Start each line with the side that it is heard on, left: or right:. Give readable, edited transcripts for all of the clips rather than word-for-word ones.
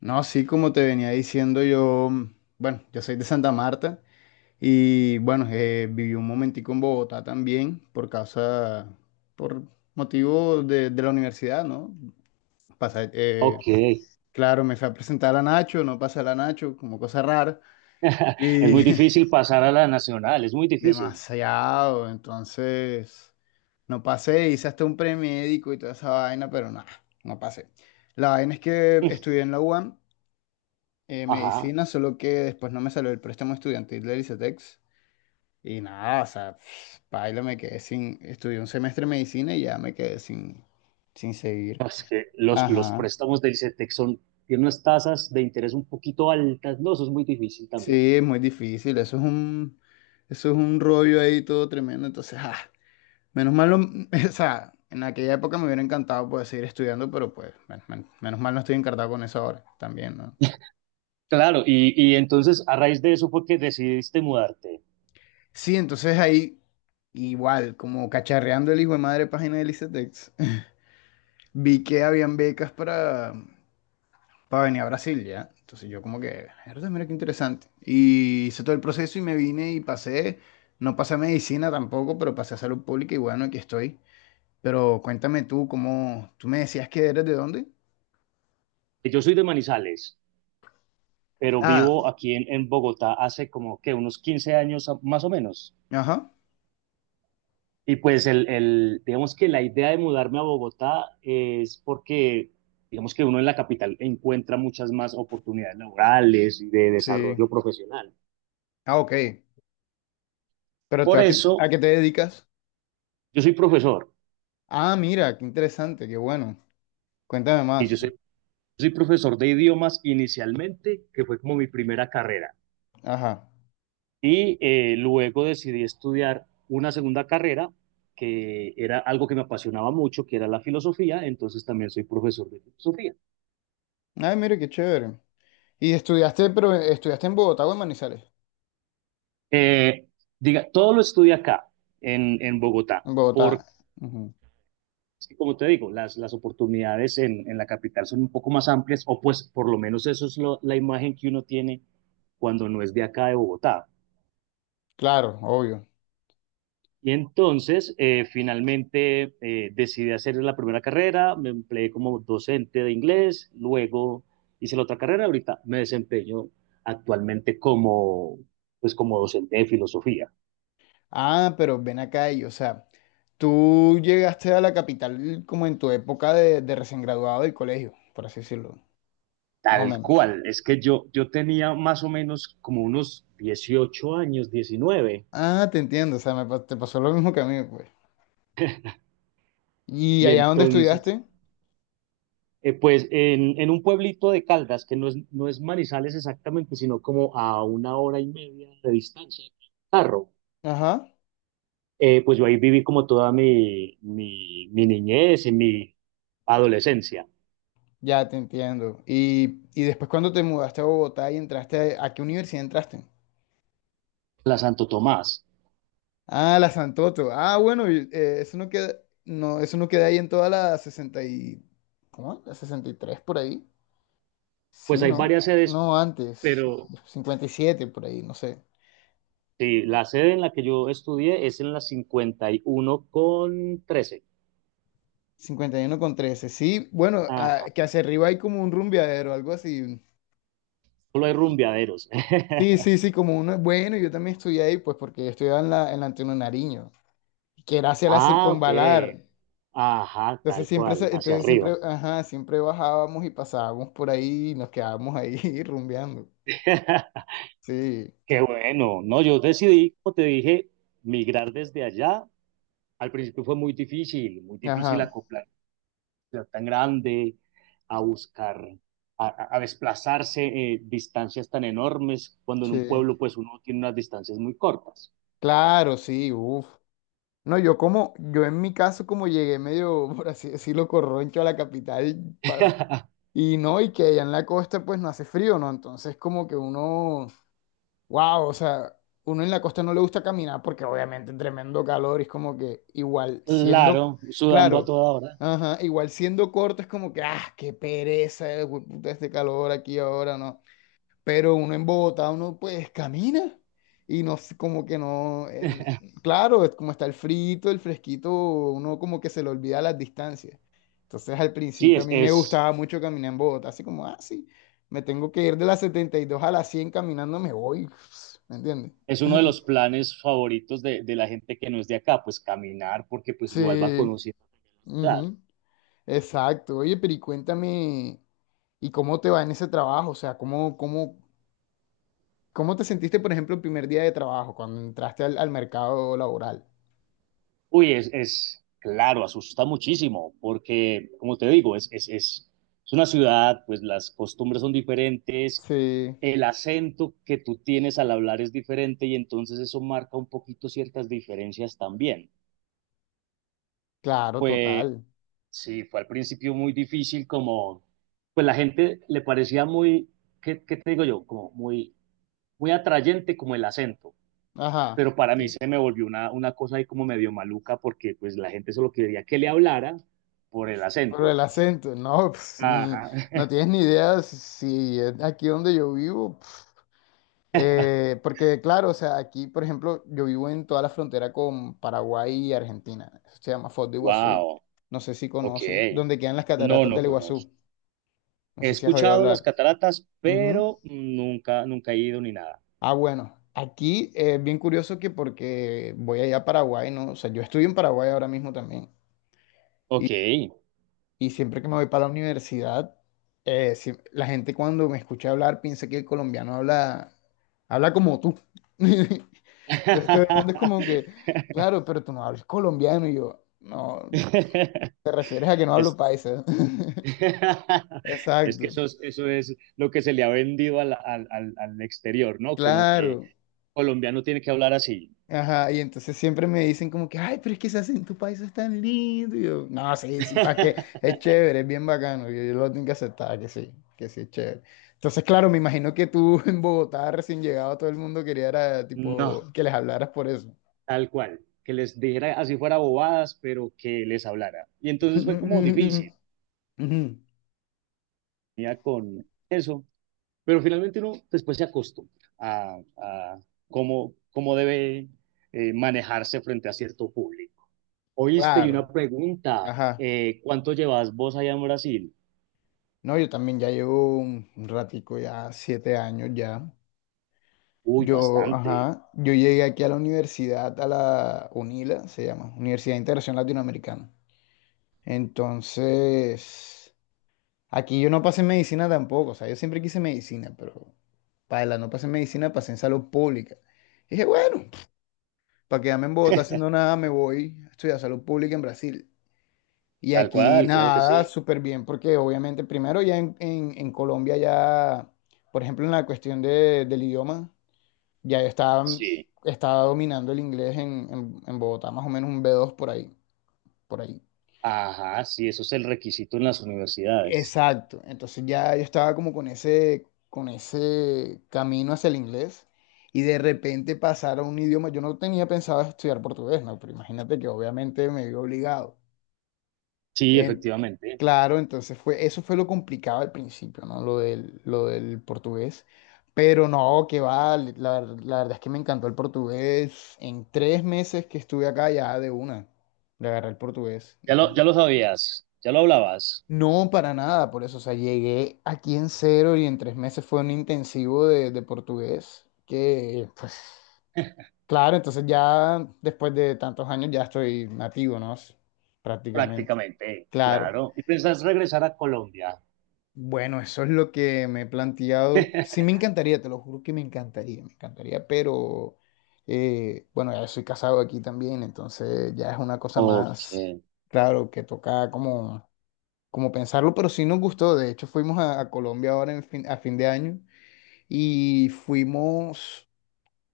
left: No, sí, como te venía diciendo yo, bueno, yo soy de Santa Marta y bueno, viví un momentico en Bogotá también por motivo de la universidad, ¿no? Pasé,
right: Ok.
left: claro, me fui a presentar a Nacho, no pasé a la Nacho, como cosa rara
right: Es
left: y
right: muy difícil pasar a la nacional, es muy difícil.
left: demasiado, entonces no pasé, hice hasta un premédico y toda esa vaina, pero nada, no pasé. La vaina es que estudié en la UAM
right: Ajá.
left: medicina, solo que después no me salió el préstamo estudiantil de ICETEX. Y nada, o sea, paila, me quedé sin. Estudié un semestre de medicina y ya me quedé sin seguir.
right: Es que los
left: Ajá.
right: préstamos del Cetex son, tienen unas tasas de interés un poquito altas, no, eso es muy difícil también.
left: Sí, es muy difícil. Eso es un rollo ahí todo tremendo. Entonces, menos mal, o sea, en aquella época me hubiera encantado poder seguir estudiando, pero pues, menos mal no estoy encartado con eso ahora también, ¿no?
right: Claro, y entonces a raíz de eso fue que decidiste mudarte.
left: Sí, entonces ahí, igual, como cacharreando el hijo de madre página de ICETEX. Vi que habían becas para venir a Brasil, ¿ya? Entonces yo como que, "Mierda, mira qué interesante. Y hice todo el proceso y me vine y pasé, no pasé a medicina tampoco, pero pasé a salud pública y bueno, aquí estoy. Pero cuéntame tú, ¿cómo? ¿Tú me decías que eres de dónde?
right: Yo soy de Manizales, pero
left: Ah,
right: vivo aquí en Bogotá hace como que unos 15 años a- más o menos.
left: ajá,
right: Y pues digamos que la idea de mudarme a Bogotá es porque, digamos que uno en la capital encuentra muchas más oportunidades laborales y de
left: sí.
right: desarrollo profesional.
left: Ah, ok. Pero tú
right: Por
left: a qué,
right: eso,
left: a qué te dedicas?
right: yo soy profesor
left: Ah, mira, qué interesante, qué bueno. Cuéntame
right: y
left: más.
right: soy profesor de idiomas inicialmente, que fue como mi primera carrera.
left: Ajá.
right: Y luego decidí estudiar una segunda carrera que era algo que me apasionaba mucho, que era la filosofía, entonces también soy profesor de filosofía.
left: Ay, mira, qué chévere. ¿Y pero estudiaste en Bogotá o en Manizales?
right: Eh, Diga, todo lo estudia acá, en Bogotá,
left: En Bogotá.
right: porque,
left: Ujú.
right: como te digo, las oportunidades en la capital son un poco más amplias, o pues por lo menos eso es lo- la imagen que uno tiene cuando no es de acá de Bogotá.
left: Claro, obvio.
right: Y entonces, finalmente, decidí hacer la primera carrera, me empleé como docente de inglés, luego hice la otra carrera, ahorita me desempeño actualmente como, pues como docente de filosofía.
left: Ah, pero ven acá y, o sea, tú llegaste a la capital como en tu época de recién graduado del colegio, por así decirlo, más o
right: Tal
left: menos.
right: cual, es que yo tenía más o menos como unos 18 años, 19
left: Ah, te entiendo, o sea, te pasó lo mismo que a mí, pues. ¿Y
right: y
left: allá donde
right: entonces,
left: estudiaste?
right: pues en, un pueblito de Caldas, que no es Manizales exactamente, sino como a una hora y media de distancia, carro,
left: Ajá,
right: pues yo ahí viví como toda mi niñez y mi adolescencia,
left: ya te entiendo. ¿Y después cuando te mudaste a Bogotá y entraste, a qué universidad entraste?
right: la Santo Tomás.
left: Ah, la Santoto. Ah, bueno, y, eso no queda, no, eso no queda ahí en toda la 60 y, ¿cómo? La 63 por ahí.
right: Pues
left: Sí,
right: hay
left: ¿no?
right: varias sedes,
left: No, antes,
right: pero
left: 57 por ahí, no sé.
right: sí, la sede en la que yo estudié es en la 51 con 13.
left: 51 con 13, sí. Bueno, que hacia arriba hay como un rumbeadero, algo así.
right: Solo hay
left: como-
right: rumbeaderos.
left: Sí, sí, sí, como uno. Bueno, yo también estudié ahí, pues porque yo estudiaba en la Antonio Nariño, que era hacia la
right: Ah, ok.
left: circunvalar.
right: Ajá,
left: Entonces
right: tal
left: siempre,
right: cual, hacia arriba.
left: ajá, siempre bajábamos y pasábamos por ahí y nos quedábamos ahí rumbeando. Sí,
right: Qué bueno. No, yo decidí, como te dije, migrar desde allá. Al principio fue muy difícil
left: ajá,
right: acoplar ciudad tan grande, a buscar, a desplazarse distancias tan enormes, cuando en un
left: sí.
right: pueblo pues uno tiene unas distancias muy cortas.
left: Claro, sí, uff. No, yo como, yo en mi caso como llegué medio, por así decirlo, corroncho a la capital pa- y no, y que allá en la costa pues no hace frío, ¿no? Entonces como que uno, wow, o sea, uno en la costa no le gusta caminar porque obviamente tremendo calor y es como que igual siendo,
right: Claro, sudando a
left: claro,
right: toda hora.
left: ajá, igual siendo corto es como que, qué pereza, güey, puta, este calor aquí ahora, ¿no? Pero uno en Bogotá, uno pues camina y no, como que no, claro, es como está el frito, el fresquito, uno como que se le olvida las distancias. Entonces al
right: Sí,
left: principio a
right: es,
left: mí me
right: es,
left: gustaba mucho caminar en Bogotá, así como, sí, me tengo que ir de la 72 a la 100 caminando, me voy, ¿me entiendes?
right: Es uno de los planes favoritos de la gente que no es de acá, pues caminar, porque pues igual va
left: Sí,
right: conociendo la ciudad.
left: ujú, exacto. Oye, pero y cuéntame, ¿y cómo te va en ese trabajo? O sea, ¿cómo te sentiste, por ejemplo, el primer día de trabajo, cuando entraste al mercado laboral?
right: Uy, es claro, asusta muchísimo, porque como te digo, es una ciudad, pues las costumbres son diferentes,
left: Sí,
right: el acento que tú tienes al hablar es diferente y entonces eso marca un poquito ciertas diferencias también.
left: claro,
right: Pues
left: total.
right: sí, fue al principio muy difícil como, pues la gente le parecía muy, ¿qué, qué te digo yo? Como muy muy atrayente como el acento,
left: Ajá.
right: pero para mí
left: Sí.
right: se me volvió una cosa ahí como medio maluca porque pues la gente solo quería que le hablara por el
left: Pero
right: acento.
left: el acento, no, pues, ni,
right: Ajá.
left: no tienes ni idea si es aquí donde yo vivo. Porque, claro, o sea, aquí, por ejemplo, yo vivo en toda la frontera con Paraguay y Argentina. Eso se llama Foz de Iguazú.
right: Wow,
left: No sé si
right: ok.
left: conoces, donde quedan las
right: No,
left: cataratas
right: no
left: del Iguazú.
right: conozco.
left: No
right: He
left: sé si has oído
right: escuchado las
left: hablar.
right: cataratas,
left: Ujú.
right: pero nunca, nunca he ido ni nada.
left: Ah, bueno, aquí es bien curioso que porque voy allá a Paraguay, ¿no? O sea, yo estoy en Paraguay ahora mismo también.
right: Ok.
left: Y siempre que me voy para la universidad, la gente cuando me escucha hablar piensa que el colombiano habla, como tú. Entonces todo el mundo es como que, claro, pero tú no hablas colombiano. Y yo, no, te refieres a que no hablo
right: Es,
left: paisa.
right: es que
left: Exacto,
right: eso es lo que se le ha vendido al exterior, ¿no? Como que
left: claro.
right: colombiano tiene que hablar así.
left: Ajá, y entonces siempre me dicen como que, ay, pero es que se hace en tu país es tan lindo. Y yo, no, sí, sí, para qué, es chévere, es bien bacano. Y yo lo tengo que aceptar, que sí es chévere. Entonces, claro, me imagino que tú en Bogotá recién llegado, todo el mundo quería era, tipo,
right: No,
left: que les hablaras por eso.
right: tal cual, que les dijera así fuera bobadas, pero que les hablara. Y entonces fue como
left: Ujú,
right: difícil, ya con eso, pero finalmente uno después se acostumbra a cómo, cómo debe manejarse frente a cierto público. Oíste, y una
left: claro,
right: pregunta,
left: ajá.
right: ¿cuánto llevas vos allá en Brasil?
left: No, yo también ya llevo un ratico, ya 7 años ya.
right: Uy,
left: Yo,
right: bastante,
left: ajá, yo llegué aquí a la universidad, a la UNILA, se llama, Universidad de Integración Latinoamericana. Entonces, aquí yo no pasé en medicina tampoco, o sea, yo siempre quise medicina, pero para la no pasé en medicina, pasé en salud pública. Y dije, bueno, para quedarme en Bogotá haciendo nada, me voy a estudiar salud pública en Brasil. Y
right: tal
left: aquí
right: cual, claro que
left: nada,
right: sí.
left: súper bien, porque obviamente primero ya en Colombia ya, por ejemplo, en la cuestión del idioma, ya yo estaba,
right: Sí,
left: estaba dominando el inglés en Bogotá, más o menos un B2 por ahí, por ahí.
right: ajá, sí, eso es el requisito en las universidades.
left: Exacto. Entonces ya yo estaba como con ese camino hacia el inglés y de repente pasar a un idioma. Yo no tenía pensado estudiar portugués, ¿no? Pero imagínate que obviamente me vi obligado.
right: Sí,
left: En-
right: efectivamente.
left: claro, entonces eso fue lo complicado al principio, ¿no? Lo del portugués. Pero no, que va, la verdad es que me encantó el portugués. En 3 meses que estuve acá ya de una, le agarré el portugués. Entonces,
right: Ya lo sabías, ya lo hablabas.
left: no, para nada, por eso, o sea, llegué aquí en cero y en 3 meses fue un intensivo de portugués, que pues claro, entonces ya después de tantos años ya estoy nativo, ¿no? Prácticamente.
right: Prácticamente,
left: Claro.
right: claro. ¿Y
left: Eh,
right: piensas regresar a Colombia?
left: Bueno, eso es lo que me he planteado. Sí, me encantaría, te lo juro que me encantaría, pero bueno, ya soy casado aquí también, entonces ya es una cosa
right: Ok,
left: más, claro, que toca como pensarlo, pero sí nos gustó. De hecho, fuimos a Colombia ahora a fin de año y fuimos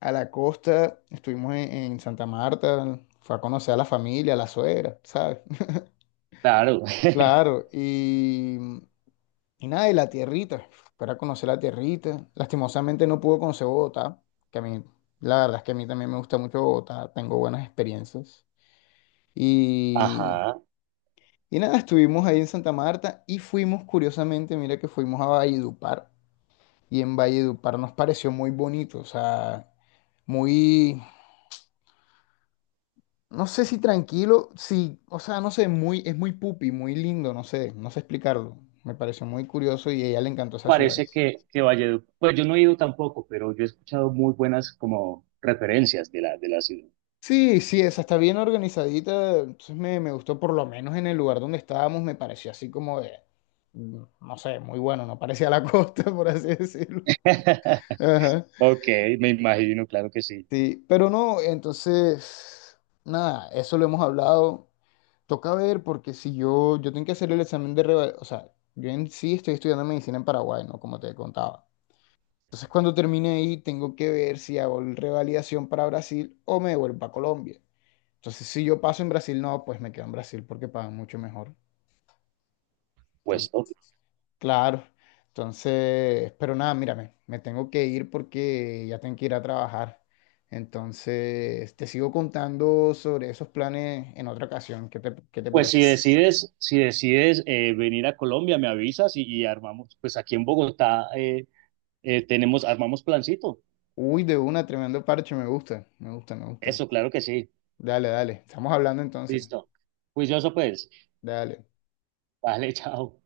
left: a la costa, estuvimos en Santa Marta, fue a conocer a la familia, a la suegra, ¿sabes?
right: claro.
left: Claro, y nada, y la tierrita, para conocer la tierrita. Lastimosamente no pude conocer Bogotá, que a mí, la verdad es que a mí también me gusta mucho Bogotá, tengo buenas experiencias. Y,
right: Ajá.
left: y nada, estuvimos ahí en Santa Marta y fuimos, curiosamente, mira que fuimos a Valledupar y en Valledupar nos pareció muy bonito, o sea, muy, no sé si tranquilo, sí, o sea, no sé, muy, es muy pupi, muy lindo, no sé, no sé explicarlo. Me pareció muy curioso y a ella le encantó esa ciudad.
right: Parece que Valledupar, pues yo no he ido tampoco, pero yo he escuchado muy buenas como referencias de la ciudad.
left: Sí, sí, esa está bien organizadita, entonces me gustó por lo menos en el lugar donde estábamos, me pareció así como no sé, muy bueno, no parecía la costa, por así decirlo. Ajá.
right: Ok, me imagino, claro que sí.
left: Sí, pero no, entonces, nada, eso lo hemos hablado. Toca ver porque si yo tengo que hacer el examen o sea, yo en sí estoy estudiando medicina en Paraguay, ¿no? Como te contaba. Entonces cuando termine ahí tengo que ver si hago el revalidación para Brasil o me vuelvo a Colombia. Entonces si yo paso en Brasil, no, pues me quedo en Brasil porque pagan mucho mejor.
right: Pues,
left: Entonces,
right: ok.
left: claro. Entonces, pero nada, mírame, me tengo que ir porque ya tengo que ir a trabajar. Entonces, te sigo contando sobre esos planes en otra ocasión. ¿Qué te
right: Pues
left: parece?
right: si decides, si decides venir a Colombia, me avisas y armamos, pues aquí en Bogotá tenemos, armamos plancito.
left: Uy, de una, tremendo parche, me gusta, me gusta, me gusta.
right: Eso, claro que sí.
left: Dale, dale, estamos hablando entonces.
right: Listo. Juicioso pues.
left: Dale.
right: Vale, chao.